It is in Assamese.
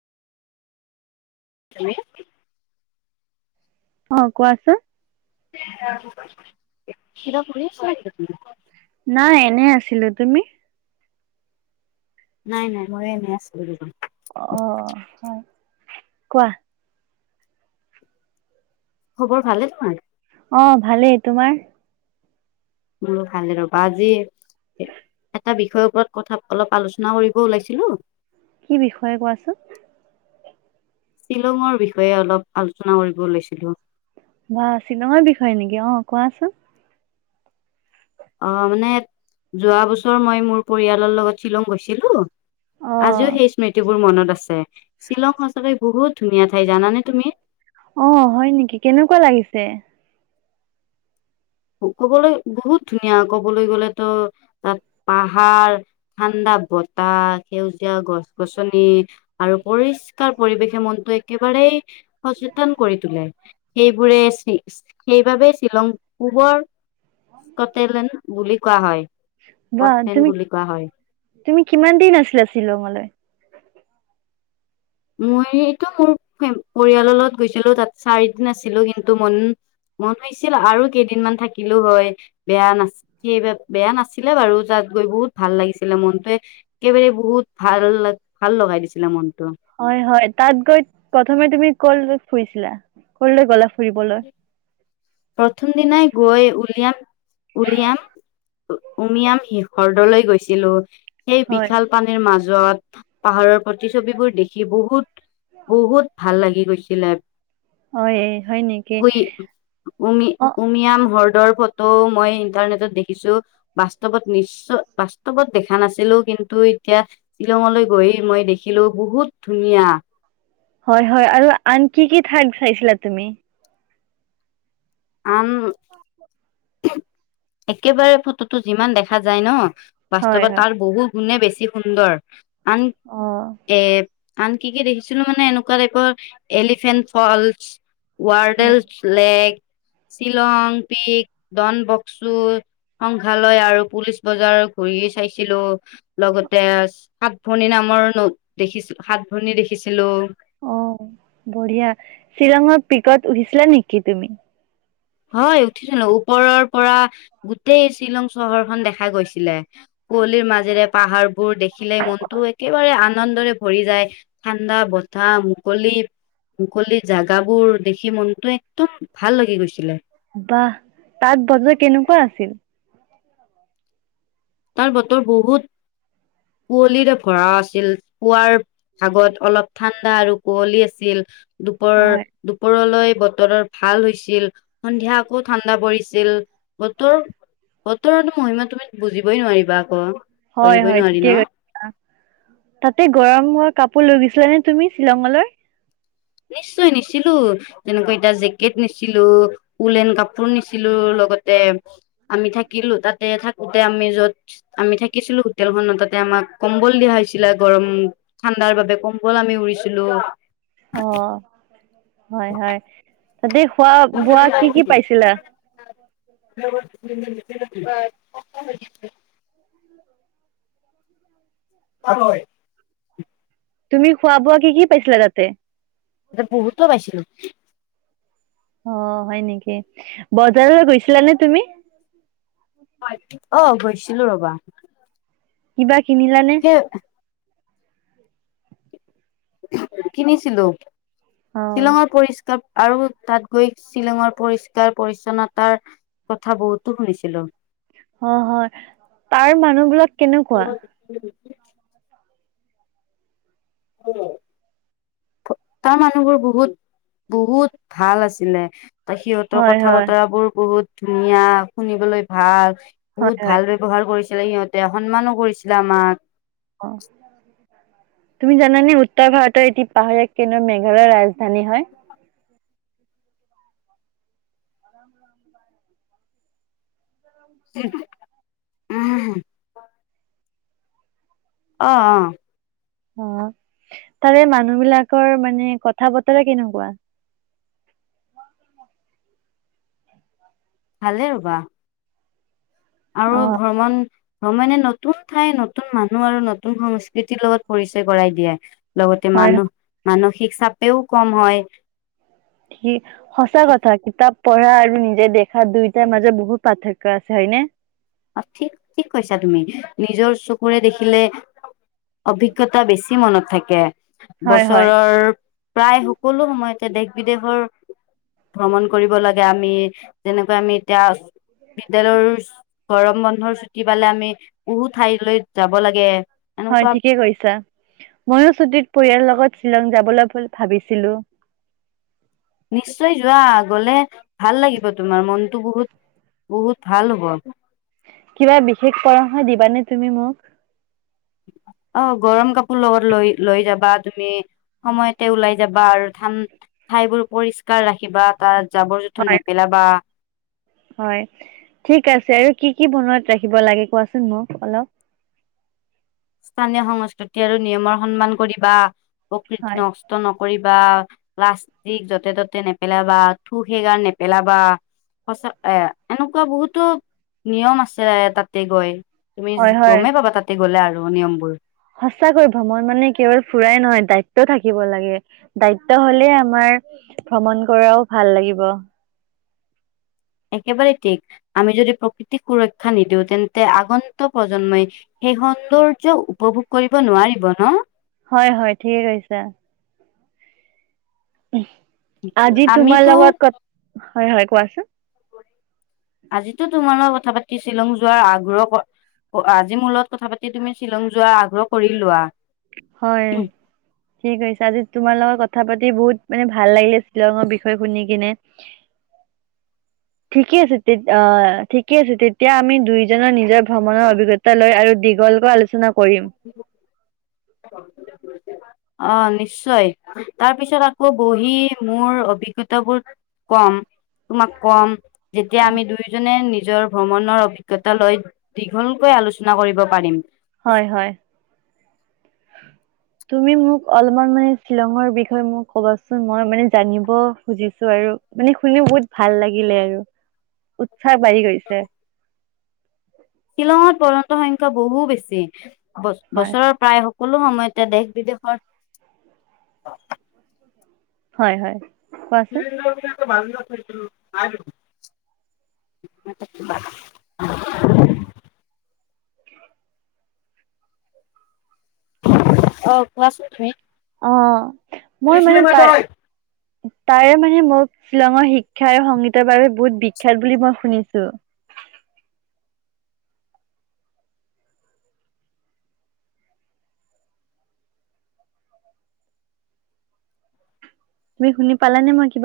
তুমি? অ কোৱাচোন। কিবা কৰি আছিলা নেকি? নাই এনে আছিলো তুমি। নাই নাই মইও এনেই আছিলো। অহ হয় কোৱা? খবৰ ভালে তোমাৰ। অ ভালেই তোমাৰ। মোৰো ভালে ৰবা আজি এটা বিষয়ৰ ওপৰত কথা অলপ আলোচনা কৰিব ওলাইছিলো। কি বিষয়ে কোৱাচোন? শ্বিলংৰ বিষয়ে অলপ আলোচনা কৰিব ওলাইছিলো। বা চিনেমাৰ বিষয়ে নেকি অ কোৱাচোন। অ মানে যোৱা বছৰ মই মোৰ পৰিয়ালৰ লগত শ্বিলং গৈছিলো। অ আজিও সেই স্মৃতিবোৰ মনত। আছে। শ্বিলং সচাকে বহুত। ধুনীয়া ঠাই জানানে তুমি। অ হয় নেকি কেনেকুৱা লাগিছে কবলৈ বহুত ধুনীয়া কবলৈ গলেতো তাত পাহাৰ ঠাণ্ডা বতাহ সেউজীয়া গছ গছনি আৰু পৰিষ্কাৰ পৰিৱেশে মনটো একেবাৰেই। সচেতন কৰি তোলে সেইবোৰে সেইবাবে শ্বিলং পূবৰ কতেলেন বুলিক কোৱা হয় বা স্কটলেণ্ড তুমি বুলি কোৱা হয় তুমি কিমান দিন আছিলা শ্বিলংলৈ মইতো মোৰ পৰিয়ালৰ লগত গৈছিলো তাত চাৰিদিন আছিলো কিন্তু মন মন হৈছিল আৰু কেইদিনমান থাকিলো হয় বেয়া না স বেয়া নাছিলে বাৰু তাত গৈ বহুত ভাল লাগিছিলে মনটোৱে একেবাৰে বহুত ভাল ভাল লগাই দিছিলে মনটো। হয় হয় তাত গৈ প্ৰথমে তুমি কল ফুৰিছিলা কলে গ'লা ফুৰিবলৈ প্ৰথম দিনাই গৈ উলিয়াম। উলিয়াম উমিয়াম শিষৰ্দলৈ গৈছিলো। সেই হয় বিশাল পানীৰ মাজত যত পাহাৰৰ প্ৰতিছবিবোৰ দেখি বহুত বহুত ভাল লাগিল। গৈছিলে হয় হয় নেকি উই উমি অ উমিয়াম ৰ ফটো মই ইন্টাৰনেটত দেখিছো বাস্তৱত নিশ্চ বাস্তৱত দেখা নাছিলো কিন্তু এতিয়া শ্বিলঙলৈ গৈ মই দেখিলো বহুত ধুনীয়া। হয় হয় আৰু আন কি কি ঠাইত চাইছিলা তুমি? আন একেবাৰে ফটোতটো যিমান দেখা যায় ন হয় বাস্তৱত হয় তাৰ বহুত গুণে বেছি সুন্দৰ। আন অ এ আনকি কি দেখিছিলো মানে এনেকুৱা টাইপৰ এলিফেণ্ট ফলচ। হয় Wards lake. Shillong peak Don বক্সু সংগ্ৰালয় আৰু পুলিচ বজাৰ ঘূৰি চাইছিলো লগতে সাত ভনী নামৰ ন দেখিছিল সাত ভনী দেখিছিলো। অ বঢ়িয়া শ্বিলঙত, পিকত উঠিছিলা নেকি তুমি? হয় উঠিছিলো ওপৰৰ পৰা গোটেই শ্বিলং চহৰখনন দেখা গৈছিলে। কুঁৱলীৰ মাজেৰে এক। পাহাৰ বোৰ দেখিলে মনতটো একেবাৰে আনন্দৰে ভৰি যায় ঠাণ্ডা বতাহ মুকলি মুকলিৰ জাগাবোৰ দেখি মনটো একদম ভাল লাগি গৈছিলে। বাহ তাত বজাৰ কেনেকুৱা আছিল? তাৰ বতৰ বহুত কুঁৱলীৰে ভৰা আছিল পুৱাৰ ভাগত অলপ ঠাণ্ডা আৰু কুঁৱলী আছিল। দুপৰৰ হয়, দুপৰলৈ বতৰৰ। ভাল হৈছিল সন্ধিয়া আকৌ ঠাণ্ডা পৰিছিল বতৰ বতৰতো মহিমা তুমি বুজি, বহ নোৱাৰিবা ক। হয় হয় ঠিকে কৈছা তাতে গৰম হোৱা কাপ। লৈ গৈছিলা নে তুমি শ্বিলঙলৈ। নিশ্চয় নিছিলো যেনেকৈ এতিয়া জেকেট নিছিলো উুলন কাপোৰ নিছিলো লগতে আমি থাকিলো তাতে থাকোতে আমি যত আমি থাকিছিলো হোটেলখনত তাতে আমাক কম্বল দিয়া হৈছিলে গৰম ঠাণ্ডাৰ বাবে কম্বল আমি উৰিছিলো। অ হয় হয় তাতে খোৱা বোৱা কি কি পাইছিলা? [unintelligible] হয়। তুমি খোৱা বোৱা কি কি পাইছিলা তাতে? এয়া বহুতো পাইছিলো। অ হয় নেকি, বজাৰলৈ গৈছিলা নে তুমি? অঁ গৈছিলো ৰবা। কি- কিনিলানে? সেই কিনিছিলো। অ', শ্বিলঙৰ পৰিষ্কাৰ, আৰু তাত গৈ শ্বিলঙৰ পৰিষ্কাৰ পৰিচ্ছন্নতাৰ কথা বহুতো শুনিছিলো, অঁ, হয় তাৰ মানুহ বিলাক কেনেকুৱা? তাৰ মানুহবোৰ বহুত বহুত ভাল আছিলে। সিহঁতৰ হয়, কথা হয়, বতৰা বোৰ বহুত, ধুনীয়া শুনিবলৈ ভাল, হয়, বহুত হয় ভাল ব্যৱহাৰ কৰিছে। সিহঁতে সন্মাননো কৰিছিলে আমাক। অ তুমি জানানে উত্তৰ ভাৰতৰ এটি পাহাৰীয়া কেন্দ্ৰ মেঘালয় ৰাজধানী হয়। সেটো উ [unintelligible] অঁ অঁ! অঁ তাৰে মানুহ বিলাকৰ মানে কথা বতৰা কেনেকুৱা? ভালেই ৰবা আৰু অ', ভ্ৰমণ ভ্ৰমণে নতুন ঠাই নতুন নতুন মানুহ আৰু নতুন সংস্কৃতিৰ লগত পৰিচয় কৰাই দিয়ে লগতে হয় মানুহ মানুহ ঠিক চাপেও কম হয় কি সঁচা কথা কিতাপ পঢ়া আৰু নিজে দেখা দুয়োটাৰ মাজত বহুত পাৰ্থক্য আছে হয়নে অ ঠিক ঠিক কৈছা তুমি নিজৰ চকুৰে দেখিলে অভিজ্ঞতা বেছি মনত থাকে হয়, হয়, বছৰৰ প্ৰায় সকলো সময়তে দেশ বিদেশৰ ভ্ৰমণ কৰিব লাগে আমি যেনেকৈ আমি এতিয়া বিদ্যালয়ৰ গৰম বন্ধৰ ছুটি পালে আমি বহু ঠাইলৈ যাব লাগে হয় এনেকুৱা ঠিকে কৈছা ময়ো ছুটিত পৰিয়াল লগত শ্বিলং যাবলৈ ভাবিছিলো নিশ্চয় যোৱা গলে ভাল লাগিব তোমাৰ মনতটো বহুত বহুত ভাল হ'ব আৰু কিবা বিশেষ পৰামৰ্শ দিবানে তুমি মোক অ গৰম কাপোৰ লগত লৈ লৈ যাবা তুমি সময়তে ওলাই যাবা আৰু ঠাইবোৰ পৰিষ্কাৰ ৰাখিবা তাত জাবৰ জোঁথৰ হয়, নেপেল বা হয় ঠিক আছে কি কি মনত ৰাখিব লাগে কোৱাচোন মোক অলপ স্থানীয় সংস্কৃতি আৰু নিয়মৰ সন্মান কৰিবা প্ৰকৃতি হয়, নষ্ট নকৰি বা প্লাষ্টিক য'তে ত'তে নেপেলাবা থু খেকাৰ নেপেলাবা সঁচা এ এনেকুৱা বহুতো নিয়ম আছে তাতে গৈ তুমি হয়, হয়। গমে পাবা তাতে গলে আ নিয়মবোৰ সঁচাকৈ ভ্ৰমণ মানে কেৱল ফুৰাই নহয় দায়িত্ব থাকিব লাগে দায়িত্ব হলে আমাৰ ভ্ৰমণ কৰাও ভাল লাগিব একেবাৰে ঠিক আমি যদি প্ৰকৃতিক সুৰক্ষা নিদিওঁ তেন্তে আগন্ত প্ৰজন্মই সেই সৌন্দৰ্য উপভোগ কৰিব নোৱাৰিব ন হয় হয় ঠিকে কৈছে। আজি তোমাৰ আমিতো লগত ক'ত হয় হয় কোৱাচোন আজিতো তোমাৰ লগত কথা পাতি শ্বিলং যোৱাৰ আগ্ৰহ আজি মূলত কথা পাতি তুমি শ্বিলং যোৱাৰ আগ্ৰহ কৰি লোৱা। হয় ঠিক কৈছা আজি তোমাৰ লগত ক'ত কথা কথা পাতি বহুত মানে ভাল লাগিলে শ্বিলঙৰ বিষয়ে শুনি কিনে, ঠিকে আছে আহ ঠিকে আছে তেতিয়া আমি দুয়োজনৰ নিজৰ ভ্ৰমণৰ অভিজ্ঞতা লৈ আৰু দীঘলকৈ আলোচনা কৰিম অ নিশ্চয় তাৰ পিছত আকৌ বহি মোৰ অভিজ্ঞতাবোৰ কম তোমাক কম যেতিয়া অ আমি দুয়োজনে নি নিজৰ ভ্ৰমণৰ অভিজ্ঞতা লৈ দীঘলকৈ আলোচনা কৰিব পাৰিম। হয় হয় তুমি মোক অলপমান মানে শ্বিলঙৰ বিষয়ে মোক কবাচোন মই মানে জানিব খুজিছো আৰু মানে শুনি বহুত ভাল লাগিলে আৰু। চাক বাঢ়ি গৈছে। শ্বিলঙত পৰ্যন্তন সংখ্যা বহু বেছি। বছ হয় বছৰৰ প্ৰায় হওক। সকলো সময়তে দেশ বিদেশৰ। হয় হয়। কোৱাচোন [unintelligible] [unintelligible] অ কোৱা চোন তুমি। অ মই মানে তাৰ। তাৰে মানে মোক শ্বিলঙৰ শিক্ষা আৰু সংগীতৰ বাবে বহুত বিখ্যাত বুলি মই শুনিছো। তুমি শুনি পালানে মই কিবা।